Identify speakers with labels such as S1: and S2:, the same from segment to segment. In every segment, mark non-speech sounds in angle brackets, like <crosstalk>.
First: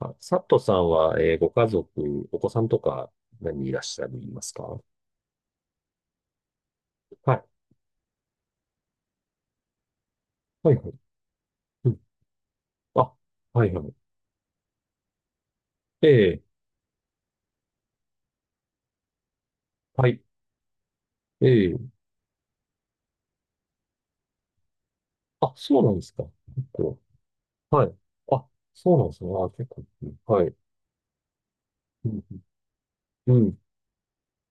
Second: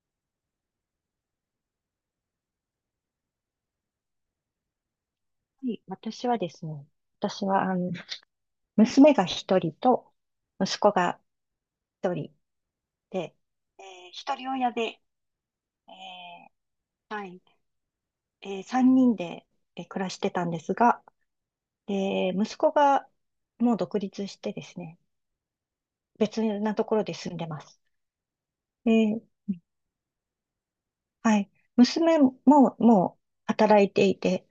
S1: あ、佐藤さんは、ご家族、お子さんとか何人いらっしゃるいますかは
S2: はい、私はですね、私は、
S1: い。
S2: 娘が一人と、
S1: はい
S2: 息
S1: は
S2: 子
S1: い。
S2: が
S1: うん。
S2: 一人
S1: あ、
S2: で、
S1: はいは
S2: え
S1: い。
S2: ー一人親で、
S1: ええ、
S2: えはい、三人で、暮
S1: は
S2: らし
S1: い。
S2: てたんですが、
S1: ええ。
S2: 息子がもう独立してですね、
S1: あ、そうなんですか。
S2: 別
S1: 結
S2: なとこ
S1: 構。
S2: ろで住んでます。
S1: はい。あ、
S2: え
S1: そうなんです
S2: ー
S1: ね。あ、結構。うんはい。
S2: はい、
S1: う
S2: 娘も
S1: ん。
S2: もう
S1: うん。
S2: 働いていて、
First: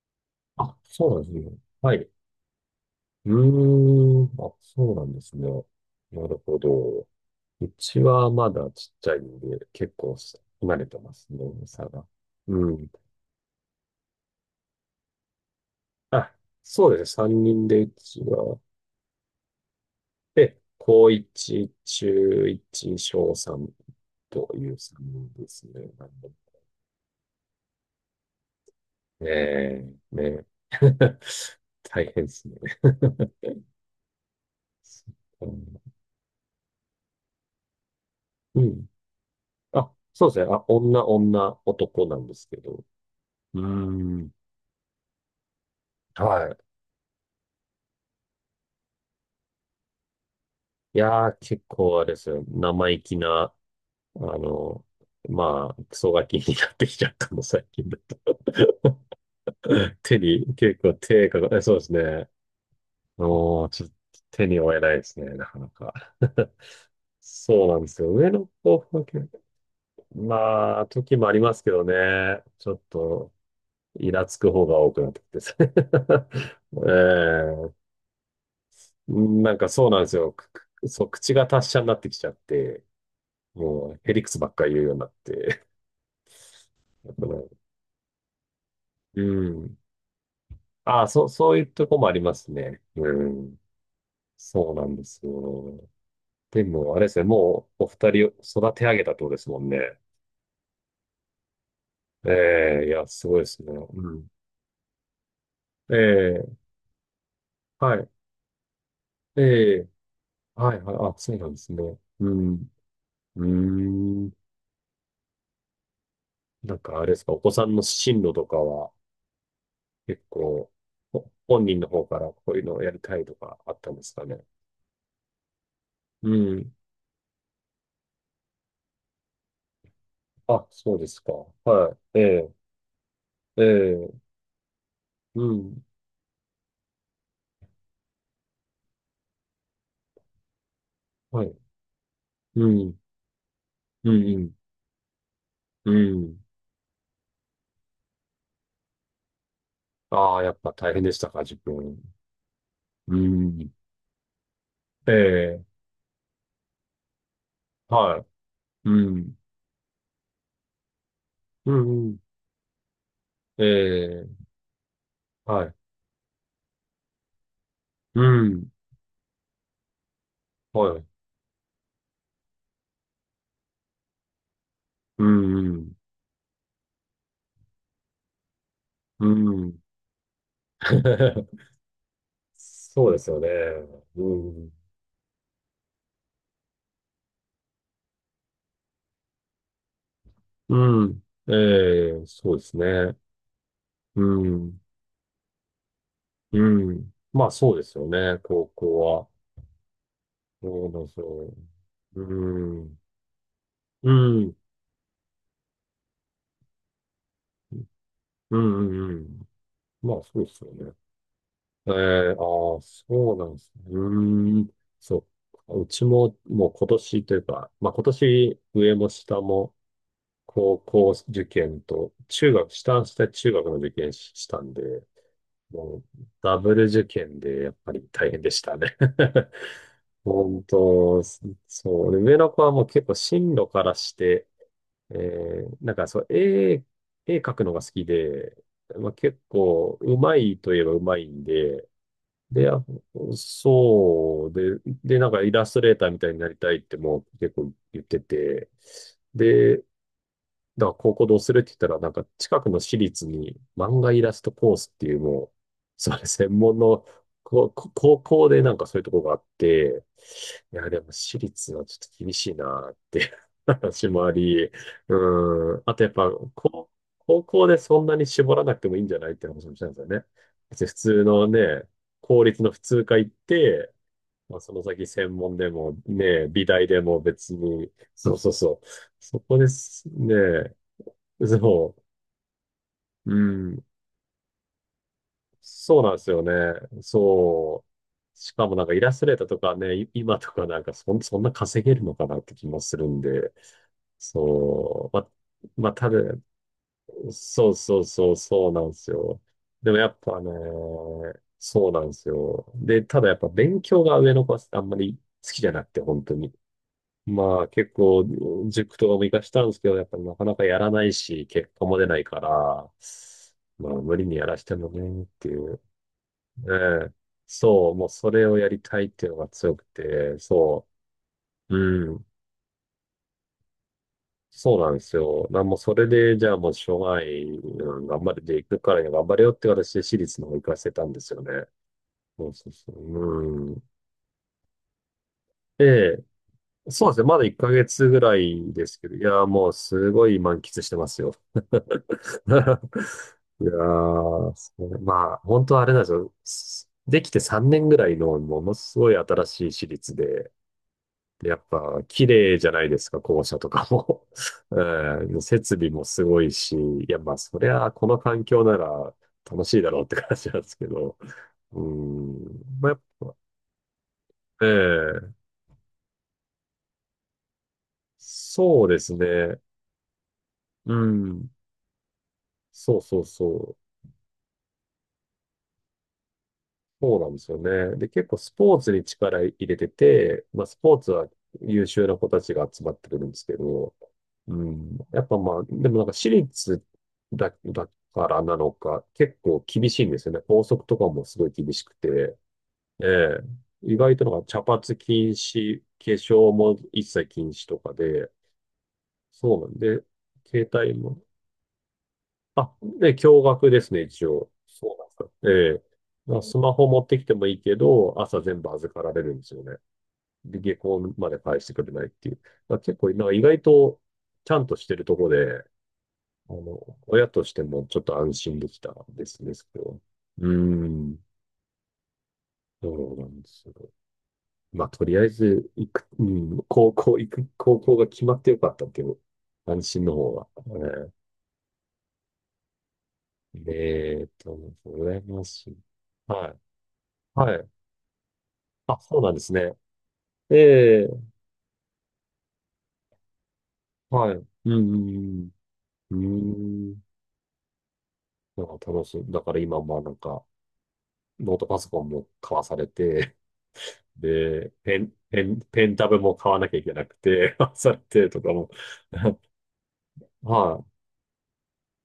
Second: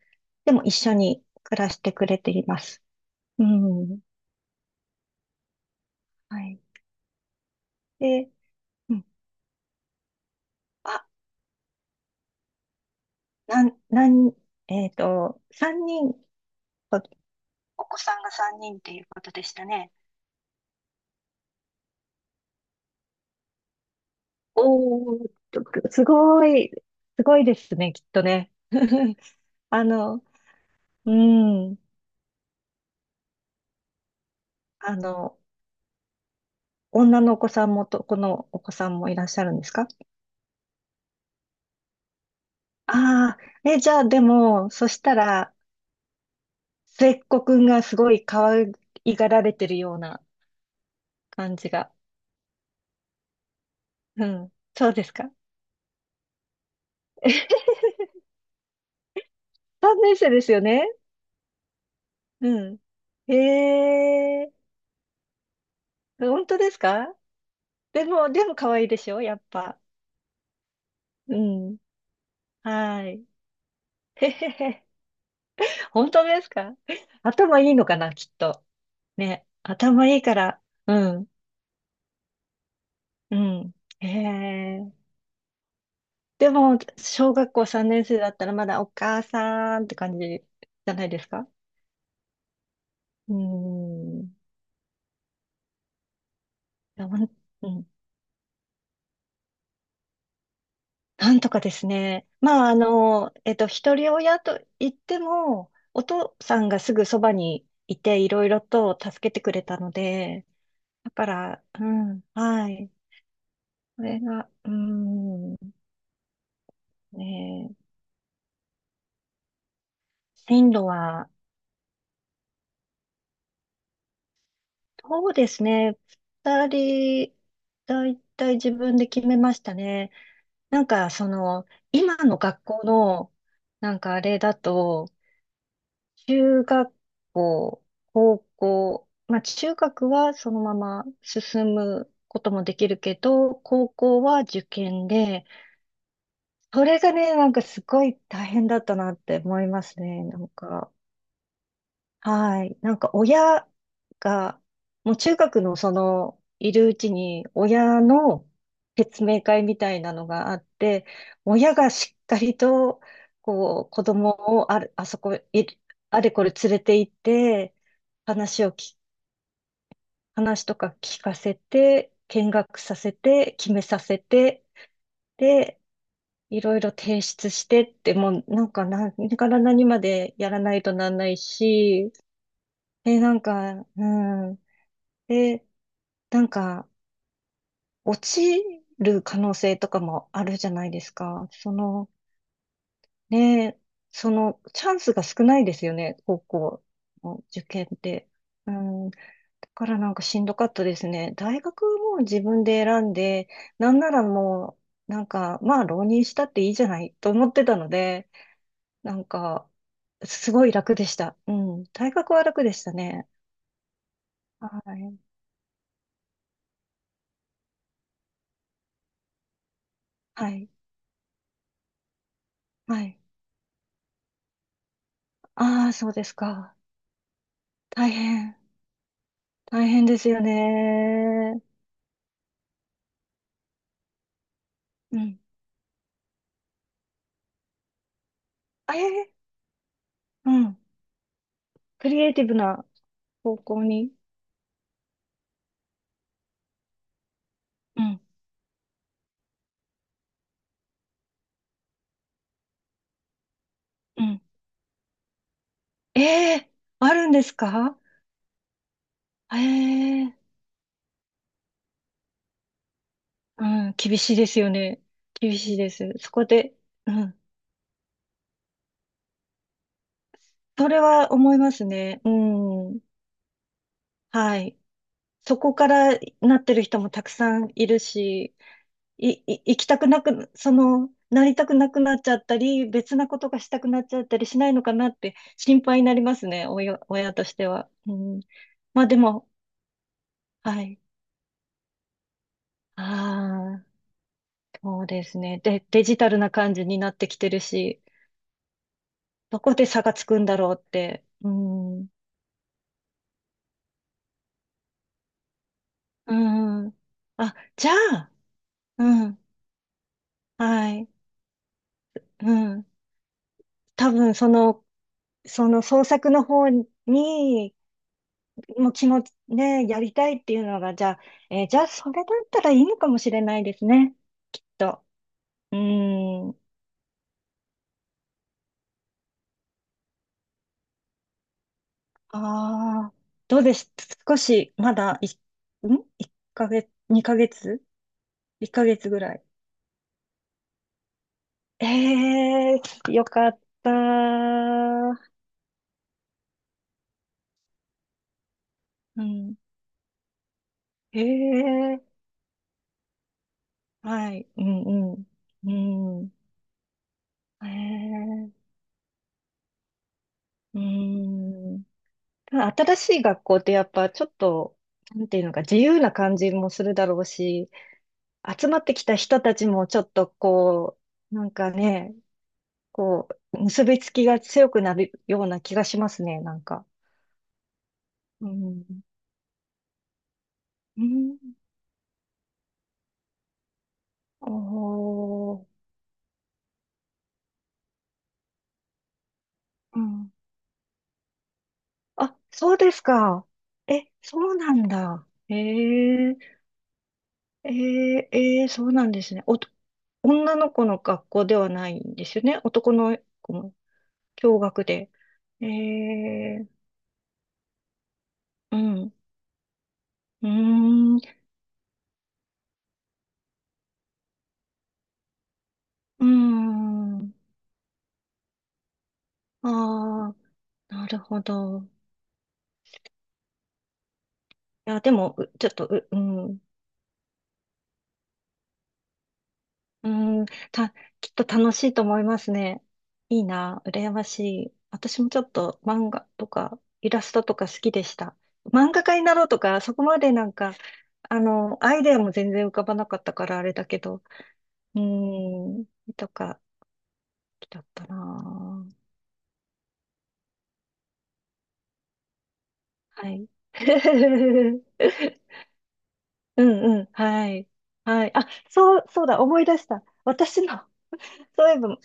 S2: でも一
S1: あ、
S2: 緒
S1: そうな
S2: に
S1: んですね。
S2: 暮らして
S1: は
S2: く
S1: い。
S2: れています。
S1: う
S2: うん、
S1: ーん。あ、そうなんですね。なる
S2: は
S1: ほ
S2: い。
S1: ど。うちは
S2: で、
S1: まだち
S2: う
S1: っ
S2: ん、
S1: ちゃいんで、結構離れて
S2: あ、
S1: ますね、差が。うん。
S2: なん、なん、えっと、三人、
S1: あ、そ
S2: お
S1: うですね。3人で、
S2: お
S1: う
S2: 子さ
S1: ち
S2: んが
S1: は。
S2: 三人っていうことでしたね。
S1: で、高1、中1、小3という
S2: おー、
S1: 3ですね。
S2: す
S1: なんで
S2: ごい、すごいですね、きっとね。<laughs> あ
S1: ええ
S2: の、
S1: ね。
S2: う
S1: <laughs>
S2: ん、
S1: 大変ですね。<laughs>
S2: あの、
S1: うん
S2: 女のお子さんも男のお子さんもいらっしゃるんですか？
S1: あ、そうですね。あ、男なんですけど。
S2: あ
S1: うー
S2: あー、え、じゃあで
S1: ん。
S2: も、そしたら、
S1: は
S2: 末っ子くんがすごい可愛がられてるような
S1: い。いやー、
S2: 感
S1: 結
S2: じが。
S1: 構あれですよ。生意気な、あ
S2: うん、
S1: の、
S2: そうですか。
S1: まあ、クソガキになってきちゃったの、
S2: <laughs>
S1: 最近だったら。
S2: 3年
S1: 手
S2: 生です
S1: に、
S2: よ
S1: 結
S2: ね。
S1: 構手が、えそうですね。
S2: うん。
S1: もう、ちょ
S2: へ
S1: っと手
S2: え。
S1: に負えないですね、なかなか。
S2: 本
S1: <laughs>
S2: 当ですか？
S1: そうなんです
S2: で
S1: よ。上
S2: も、で
S1: の
S2: も可
S1: 子
S2: 愛いで
S1: は
S2: しょ
S1: 結
S2: や
S1: 構、
S2: っぱ。
S1: まあ、時もあ
S2: う
S1: りますけ
S2: ん。
S1: どね。ちょっ
S2: はい。
S1: と、イラ
S2: <laughs> へ
S1: つ
S2: へ
S1: く方が
S2: へ。
S1: 多くなってきてですね。
S2: 本当ですか？
S1: <laughs>
S2: 頭い
S1: ええ
S2: いのかなきっと。ね。
S1: なんかそうなんで
S2: 頭
S1: す
S2: いい
S1: よ。
S2: から。
S1: くそ
S2: う
S1: う、
S2: ん。
S1: 口が達者になってきちゃって、
S2: うん。
S1: も
S2: へ
S1: う、へりくつばっかり言うよ
S2: え。
S1: うになって。
S2: でも、小学
S1: <laughs>
S2: 校3年生だったらまだお
S1: う
S2: 母
S1: ん。
S2: さんって感じじゃ
S1: あ
S2: な
S1: あ、
S2: いですか？
S1: そういうとこもありますね。う
S2: う
S1: ん。
S2: ん。い
S1: そうなんですよ。でも、あれ
S2: や
S1: で
S2: ほ
S1: すね、
S2: んう
S1: もう、お
S2: ん。
S1: 二人を育て上げたってことですもんね。
S2: なんとかですね。まあ、
S1: ええいや、すごいですね。
S2: 一
S1: う
S2: 人
S1: ん。
S2: 親と言っても、お父
S1: え
S2: さ
S1: え
S2: んがすぐそばに
S1: は
S2: い
S1: い。
S2: て、いろいろと助けて
S1: え
S2: くれた
S1: え、
S2: ので、
S1: はいはい、
S2: だ
S1: あ、
S2: か
S1: そうなんで
S2: ら、
S1: す
S2: う
S1: ね。
S2: ん、
S1: う
S2: は
S1: ん、
S2: い。
S1: うー
S2: これ
S1: ん。
S2: が、うん、
S1: なんかあれですか、お子さん
S2: ね、
S1: の進路とかは結
S2: 進
S1: 構、
S2: 路は、
S1: 本人の方からこういうのをやりたいとかあったんですかね。
S2: そうですね。
S1: う
S2: 二
S1: ん。
S2: 人、だいたい自分で決めましたね。
S1: あ、
S2: なん
S1: そうで
S2: か、
S1: す
S2: そ
S1: か。
S2: の、
S1: は
S2: 今
S1: い。
S2: の
S1: え
S2: 学校の、
S1: え、え
S2: なんかあ
S1: え、
S2: れだと、
S1: うん。
S2: 中学校、高校、まあ中学はそのまま
S1: はい。
S2: 進むことも
S1: う
S2: できる
S1: ん、
S2: けど、高
S1: う
S2: 校は
S1: ん、
S2: 受験で、
S1: うん、うん。
S2: それがね、なんかすごい大変だったなって思いますね、
S1: あ
S2: な
S1: あ、
S2: ん
S1: やっぱ
S2: か。
S1: 大変でしたか、自分。
S2: はい。なんか
S1: う
S2: 親
S1: ん。
S2: が、
S1: え
S2: もう中学
S1: え、
S2: のその、いるうちに親
S1: は
S2: の
S1: い。う
S2: 説
S1: ん、
S2: 明会みたいなのがあって、
S1: う
S2: 親が
S1: ん、う
S2: し
S1: ん。
S2: っかりと、
S1: え
S2: こう、子
S1: え、
S2: 供をある、あそこ、
S1: は
S2: い、
S1: い。
S2: あれこれ連れて行って、
S1: う
S2: 話
S1: ん、
S2: をき、話とか
S1: はい。
S2: 聞かせて、見学させて、決めさせて、
S1: うん、う
S2: で、
S1: ん。
S2: いろいろ提出してって、もうなんか何
S1: う
S2: から
S1: ん
S2: 何までやらないとなんない
S1: <laughs>
S2: し、
S1: そうです
S2: な
S1: よ
S2: ん
S1: ね。
S2: か、う
S1: う
S2: ん。
S1: ん。
S2: で、なんか、落ちる可能性とかもあるじゃないで
S1: う
S2: す
S1: ん。
S2: か。
S1: ええ、そうですね。
S2: ね、
S1: う
S2: その、
S1: ん。
S2: チャンスが少ないですよね、高
S1: う
S2: 校
S1: ん。
S2: の
S1: まあ
S2: 受
S1: そうで
S2: 験
S1: す
S2: っ
S1: よ
S2: て。
S1: ね。高
S2: う
S1: 校
S2: ん、だ
S1: は。
S2: からなんかしんどかった
S1: そう
S2: で
S1: だ
S2: すね。
S1: そ
S2: 大学も
S1: う。
S2: 自分
S1: う
S2: で
S1: ん。
S2: 選んで、なんな
S1: う
S2: ら
S1: ん。
S2: もう、なんか、まあ、浪人したっていいじゃないと思ってたので、
S1: うんうん
S2: な
S1: う
S2: ん
S1: ん。
S2: か、
S1: まあそう
S2: す
S1: です
S2: ご
S1: よ
S2: い
S1: ね。
S2: 楽でした。うん、
S1: え
S2: 大学
S1: え、
S2: は楽で
S1: ああ、そ
S2: したね。
S1: うなんですね。うーん。
S2: はい。
S1: そう。うちももう今年というか、まあ今年上も下も
S2: はい。
S1: 高校受験と中学、下
S2: は
S1: は
S2: い。
S1: 下中学の受験ししたんで、
S2: ああ、
S1: も
S2: そう
S1: う、
S2: です
S1: ダブ
S2: か。
S1: ル受験でやっぱり
S2: 大
S1: 大変で
S2: 変。
S1: したね。 <laughs>
S2: 大変ですよ
S1: 本当、
S2: ね。
S1: そう。で上の子はもう結構進路からして、
S2: うん。
S1: なんかそう、絵描くのが好きで、まあ、
S2: ええ
S1: 結構うま
S2: ー、う
S1: いといえば
S2: ん。
S1: うまいんで、
S2: クリエイティブ
S1: で、あ
S2: な方向に。
S1: そう、で、なんかイラストレーターみたいになりたいってもう結構言
S2: う
S1: って
S2: ん。
S1: て、で、だから高校どうするって言ったら、なんか近くの私立に漫画イ
S2: う
S1: ラス
S2: ん。
S1: トコースっていうもう、それ専
S2: ええ、
S1: 門の
S2: あるんです
S1: ここ
S2: か？
S1: 高校でなんかそういうとこがあって、
S2: ええ、
S1: いや、でも私立はちょっと厳しいなっていう
S2: う
S1: <laughs>
S2: ん。
S1: 話
S2: 厳
S1: もあ
S2: しいですよ
S1: り、
S2: ね。厳
S1: う
S2: しい
S1: ん、
S2: で
S1: あとやっ
S2: す。
S1: ぱ
S2: そこで、
S1: 高、
S2: うん。
S1: 高校でそんなに絞らなくてもいいんじゃないって話もしたんですよね。別に
S2: そ
S1: 普
S2: れ
S1: 通
S2: は
S1: の
S2: 思いま
S1: ね、
S2: すね。う
S1: 公立の普
S2: ん。
S1: 通科行って、ま
S2: は
S1: あ、そ
S2: い。
S1: の先専門
S2: そ
S1: で
S2: こか
S1: も
S2: ら
S1: ね、
S2: なっ
S1: 美
S2: てる
S1: 大
S2: 人
S1: で
S2: も
S1: も
S2: たく
S1: 別
S2: さんい
S1: に、
S2: るし、い、
S1: そこ
S2: い、
S1: で
S2: 行きた
S1: す
S2: くなく、そ
S1: ね。
S2: の、なりたくな
S1: そ
S2: くなっちゃったり、別な
S1: う。う
S2: ことがした
S1: ん。
S2: くなっちゃったりしないのかなって心配
S1: そう
S2: に
S1: なん
S2: な
S1: で
S2: り
S1: す
S2: ま
S1: よ
S2: す
S1: ね。
S2: ね、親として
S1: そ
S2: は。う
S1: う。
S2: ん。
S1: しかもなんかイ
S2: まあ
S1: ラ
S2: で
S1: ストレーター
S2: も、
S1: とかね、今とかな
S2: は
S1: んか
S2: い。
S1: そんな稼げるのかなって気もするんで。
S2: ああ、そう
S1: そう。
S2: ですね。で、
S1: まあ、
S2: デ
S1: た
S2: ジ
S1: だ、
S2: タルな感じになってきてるし、
S1: そうなんですよ。
S2: どこで
S1: でも
S2: 差
S1: や
S2: が
S1: っ
S2: つく
S1: ぱ
S2: ん
S1: ね、
S2: だろうって。う
S1: そうなん
S2: ん。
S1: ですよ。で、ただやっぱ勉強が上の子はあんまり好きじゃなくて、本当
S2: う
S1: に。
S2: ん。あ、
S1: まあ
S2: じ
S1: 結
S2: ゃ
S1: 構
S2: あ、
S1: 塾とかも
S2: う
S1: 行か
S2: ん。
S1: したんですけど、やっぱりなかなかや
S2: は
S1: らな
S2: い。
S1: いし、結果も出ないか
S2: うん。
S1: ら、まあ
S2: 多
S1: 無理
S2: 分、
S1: にや
S2: そ
S1: らして
S2: の、
S1: もねっていう。
S2: 創作の方に
S1: ええそう、もうそれをやり
S2: もう
S1: たい
S2: 気
S1: っ
S2: 持
S1: ていう
S2: ち、
S1: のが強く
S2: ね、やりた
S1: て、
S2: いっていうの
S1: そ
S2: が、じゃあ、えー
S1: う、
S2: じゃあ、そ
S1: う
S2: れだ
S1: ん、
S2: ったらいいのかもしれないですね。きっ
S1: そうなんで
S2: と。
S1: すよ。なも
S2: う
S1: うそれで、じ
S2: ー
S1: ゃあ
S2: ん。
S1: もうしょうがない、うん、頑張れていくからには頑張れよって形で私立の方行かせたんですよね。そう。
S2: ああ、どう
S1: う
S2: で
S1: ん。
S2: す？少し、まだ、
S1: で、
S2: 1 ヶ月、
S1: そうですね。
S2: 2
S1: まだ
S2: ヶ
S1: 1
S2: 月
S1: ヶ月ぐら
S2: 1
S1: い
S2: ヶ
S1: ですけ
S2: 月
S1: ど、
S2: ぐ
S1: い
S2: らい。
S1: や、もうすごい満喫してますよ。<laughs>
S2: ええー、よかっ
S1: いや
S2: た。
S1: ー、そうね
S2: う
S1: まあ、本当はあれなんですよ。すできて3年ぐらいのものすごい新
S2: ん。
S1: しい私立で、でやっぱ
S2: ええ
S1: 綺麗じゃないですか、校舎とか
S2: ー、
S1: も。
S2: はい。う
S1: <laughs>
S2: ん
S1: うん、
S2: う
S1: 設備も
S2: ん。
S1: す
S2: うん。
S1: ごいし、いや、まあ、そりゃ、この環
S2: え
S1: 境
S2: え
S1: なら楽しいだろうって感じなんです
S2: ー、
S1: けど。
S2: う
S1: う
S2: ん。た
S1: ん、
S2: だ
S1: まあ、や
S2: 新
S1: っ
S2: しい
S1: ぱ、
S2: 学校ってやっぱちょっと、なん
S1: ええ
S2: ていうのか、自由な感じもするだろうし、集まっ
S1: そう
S2: て
S1: で
S2: きた
S1: す
S2: 人た
S1: ね。
S2: ちもちょっと
S1: う
S2: こう、な
S1: ん、
S2: んかね、
S1: そうそう
S2: こ
S1: そ
S2: う、
S1: う。
S2: 結びつきが強くなるような気がしますね、なんか。
S1: そうなんですよね。で、結構
S2: う
S1: スポーツに
S2: ん。
S1: 力入れてて、まあ、スポー
S2: う
S1: ツは
S2: ん。
S1: 優秀な子たちが集まってくるんですけど、うん、やっぱ
S2: お
S1: まあ、
S2: ー。
S1: でもなんか私立だからなのか、結構厳
S2: う
S1: しいんです
S2: ん。
S1: よね。校則とかもすごい厳しく
S2: あ、
S1: て、
S2: そうです
S1: ええ、
S2: か。
S1: 意
S2: え、
S1: 外と
S2: そ
S1: なんか
S2: う
S1: 茶
S2: な
S1: 髪
S2: んだ。
S1: 禁止、化粧も一切禁止とかで、
S2: そうなんですね。
S1: そうなんで、
S2: 女
S1: 携
S2: の子
S1: 帯
S2: の
S1: も、
S2: 学校ではないんですよね。
S1: あ、
S2: 男
S1: で、
S2: の
S1: 驚
S2: 子
S1: 愕
S2: も。
S1: ですね、一応。
S2: 驚愕
S1: そうなん
S2: で。
S1: ですか。え
S2: え
S1: え。まあ、ス
S2: え、
S1: マホ持ってきてもいいけど、朝全部
S2: う
S1: 預か
S2: ん、
S1: ら
S2: う
S1: れるんですよね。
S2: ー
S1: で、下校
S2: ん、う
S1: まで返してくれないっていう。まあ、結構、なんか意外と、ちゃんとしてるとこで、
S2: ー
S1: あの、親
S2: ん。
S1: としてもちょっと安心できたですね、そ
S2: あ
S1: れは。
S2: あ、
S1: うー
S2: なる
S1: ん、
S2: ほど。い
S1: そうなんですよ。まあ、
S2: や、
S1: と
S2: で
S1: りあえ
S2: も、うちょ
S1: ず、
S2: っと、
S1: 行く、
S2: う、う
S1: う
S2: ん、
S1: ん、
S2: う
S1: 高校が決まってよかったっていう、安心
S2: ー
S1: の方
S2: ん、
S1: が。
S2: た、
S1: ええ
S2: きっと楽しいと思いますね。いい
S1: ね
S2: な、羨ま
S1: え、
S2: し
S1: と、
S2: い。私
S1: 羨
S2: もちょ
S1: ま
S2: っ
S1: しい。
S2: と漫画と
S1: はい。
S2: か、イラスト
S1: は
S2: とか
S1: い。
S2: 好きでした。漫
S1: あ、
S2: 画家
S1: そう
S2: に
S1: なん
S2: な
S1: で
S2: ろう
S1: す
S2: と
S1: ね。
S2: か、そこまでなんか、
S1: ええ、
S2: アイデアも全然浮かばなかったからあれだけど、
S1: はい。うん、う
S2: う
S1: ん、
S2: ーん、
S1: う
S2: と
S1: ん。
S2: か、好
S1: うーん。
S2: きだった
S1: なん
S2: な。
S1: か楽しい。だから今もなんか、ノートパソコンも買わされ
S2: は
S1: て、
S2: い。
S1: で、
S2: <laughs>
S1: ペンタブも買わ
S2: う
S1: なきゃいけ
S2: んう
S1: な
S2: ん。
S1: く
S2: は
S1: て、<laughs> 買
S2: い。
S1: わされ
S2: は
S1: て
S2: い。
S1: と
S2: あ、
S1: かも。
S2: そうだ、思い出した。
S1: <laughs>
S2: 私
S1: は
S2: の、<laughs> そういえば、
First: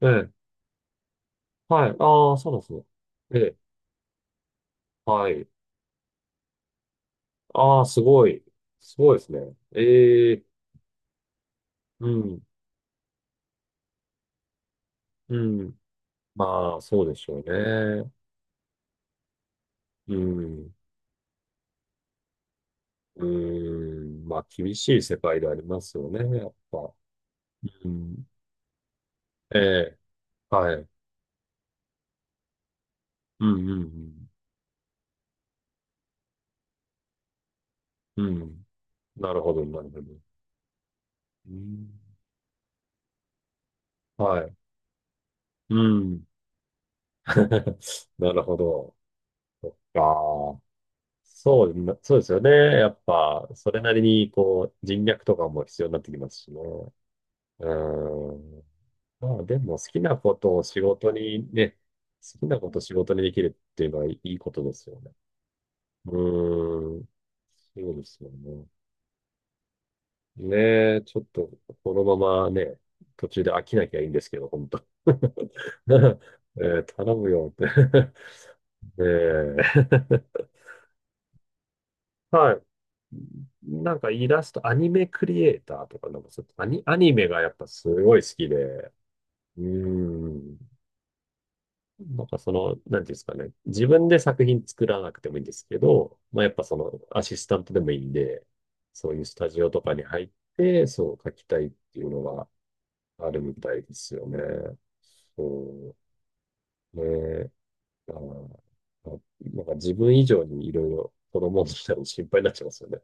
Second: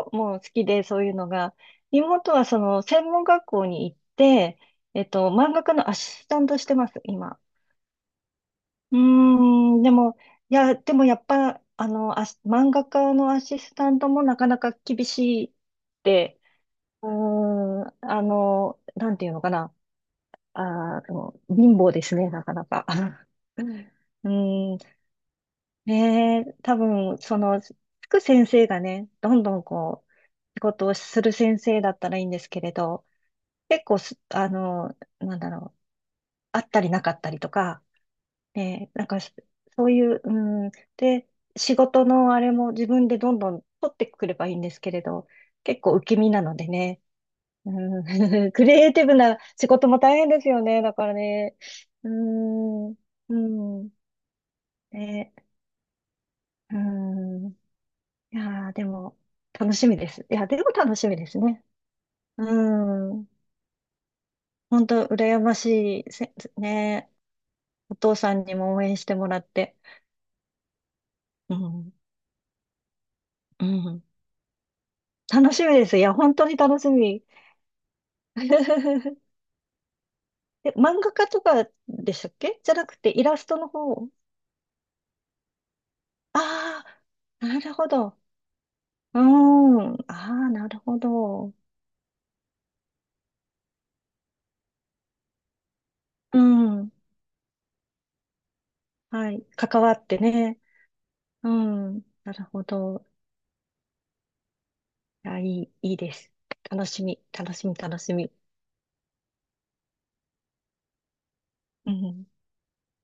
S1: い。ええ、
S2: も好きで、そういうのが。
S1: はい。あ
S2: 妹
S1: あ、
S2: は、
S1: そうな
S2: そ
S1: んです
S2: の、
S1: ね。
S2: 専門
S1: え
S2: 学
S1: え、
S2: 校に行って、
S1: はい。
S2: 漫画家のアシスタントしてます、今。
S1: ああ、すごい。す
S2: うー
S1: ごいですね。
S2: ん、でも、
S1: ええ、
S2: いや、でもやっぱ、
S1: うん、
S2: 漫画家のアシスタントもなかなか厳
S1: う
S2: しいっ
S1: ん。
S2: て、
S1: まあ、そ
S2: う
S1: う
S2: ー
S1: でしょう
S2: ん、
S1: ね。
S2: なんていうのかな。
S1: うん。
S2: あの貧乏ですね、なかなか。
S1: う
S2: <laughs>
S1: ーん、
S2: う
S1: まあ、厳
S2: ん、
S1: しい世界でありますよね、
S2: ねえ、
S1: やっ
S2: 多
S1: ぱ。
S2: 分、その、つ
S1: う
S2: く
S1: ん。
S2: 先生がね、どんど
S1: え
S2: ん
S1: え、
S2: こう、仕
S1: は
S2: 事
S1: い。
S2: をする先生だったらいいんですけれど、
S1: うん、う
S2: 結構す、
S1: ん、
S2: あの、なんだろう、あったりなかったりとか、
S1: うん。うん。
S2: ねえ、なんか、そ
S1: なる
S2: うい
S1: ほど。
S2: う、うん、で、
S1: う
S2: 仕
S1: ん。
S2: 事のあれも自分でどんどん取ってくれ
S1: は
S2: ばい
S1: い。
S2: いんですけれど、結
S1: う
S2: 構受け
S1: ん。
S2: 身なのでね、う
S1: <laughs>
S2: ん。
S1: なる
S2: <laughs>
S1: ほ
S2: クリエイ
S1: ど。
S2: ティブな仕
S1: そっ
S2: 事も大変です
S1: か。
S2: よね。だからね。
S1: そうな、
S2: うー
S1: そうですよね。や
S2: ん。
S1: っ
S2: う
S1: ぱ、それ
S2: ん。
S1: なりに、こう、人脈
S2: ね。
S1: とかも必要になってきますしね。
S2: うん。い
S1: うん。
S2: やー、でも、
S1: まあ、で
S2: 楽
S1: も、
S2: しみです。いや、でも楽しみですね。
S1: 好きなことを仕事
S2: う
S1: に
S2: ん。
S1: できるっていうのはいいことで
S2: 本
S1: すよ
S2: 当
S1: ね。
S2: 羨ましい。
S1: うん。
S2: ね。
S1: そ
S2: お
S1: うで
S2: 父
S1: すよ
S2: さんに
S1: ね。
S2: も応援してもらって。
S1: ねえ、ちょっと、
S2: うん。
S1: このままね、途中で飽
S2: う
S1: きなきゃ
S2: ん。
S1: いいんですけど、本当 <laughs>
S2: 楽しみです。いや、
S1: ね
S2: 本当に楽
S1: え
S2: し
S1: 頼
S2: み。
S1: むよって <laughs> ね
S2: <laughs>
S1: え
S2: え、漫画家とかでした
S1: <laughs>
S2: っ
S1: は
S2: け？
S1: い。
S2: じゃなくて、イラストの
S1: なん
S2: 方。
S1: かイラスト、アニメクリエイターとか、なんかそう
S2: あ
S1: アニメが
S2: あ、
S1: やっ
S2: な
S1: ぱ
S2: るほ
S1: すご
S2: ど。
S1: い好きで、う
S2: うー
S1: ー
S2: ん。ああ、
S1: ん。
S2: なるほど。
S1: なんかその、なんていうんですかね。自分で作品作らなくてもいいんですけど、
S2: う
S1: まあやっぱそ
S2: ん。
S1: のアシスタントでもいいんで、そういう
S2: は
S1: ス
S2: い。
S1: タジオ
S2: 関
S1: と
S2: わ
S1: かに
S2: って
S1: 入っ
S2: ね。
S1: て、そう書き
S2: う
S1: たいって
S2: ん。
S1: いうの
S2: なる
S1: が
S2: ほど。
S1: あるみたいですよね。
S2: いや、いい、い
S1: そ
S2: いです。楽
S1: う
S2: しみ、
S1: ね。
S2: 楽しみ、楽し
S1: まあ
S2: み。
S1: ーあなんか自分以上にいろいろ子供の
S2: う
S1: 人も心
S2: ん。
S1: 配になっちゃいますよね。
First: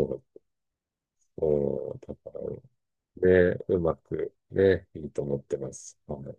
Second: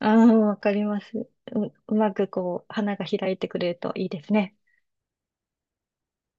S2: ああ、わかります。
S1: う。う
S2: う
S1: ん、
S2: ま
S1: だ
S2: く
S1: か
S2: こう、花が開いて
S1: らね、
S2: くれる
S1: う
S2: と
S1: ま
S2: いいです
S1: く
S2: ね。
S1: ね、いいと思ってます。はい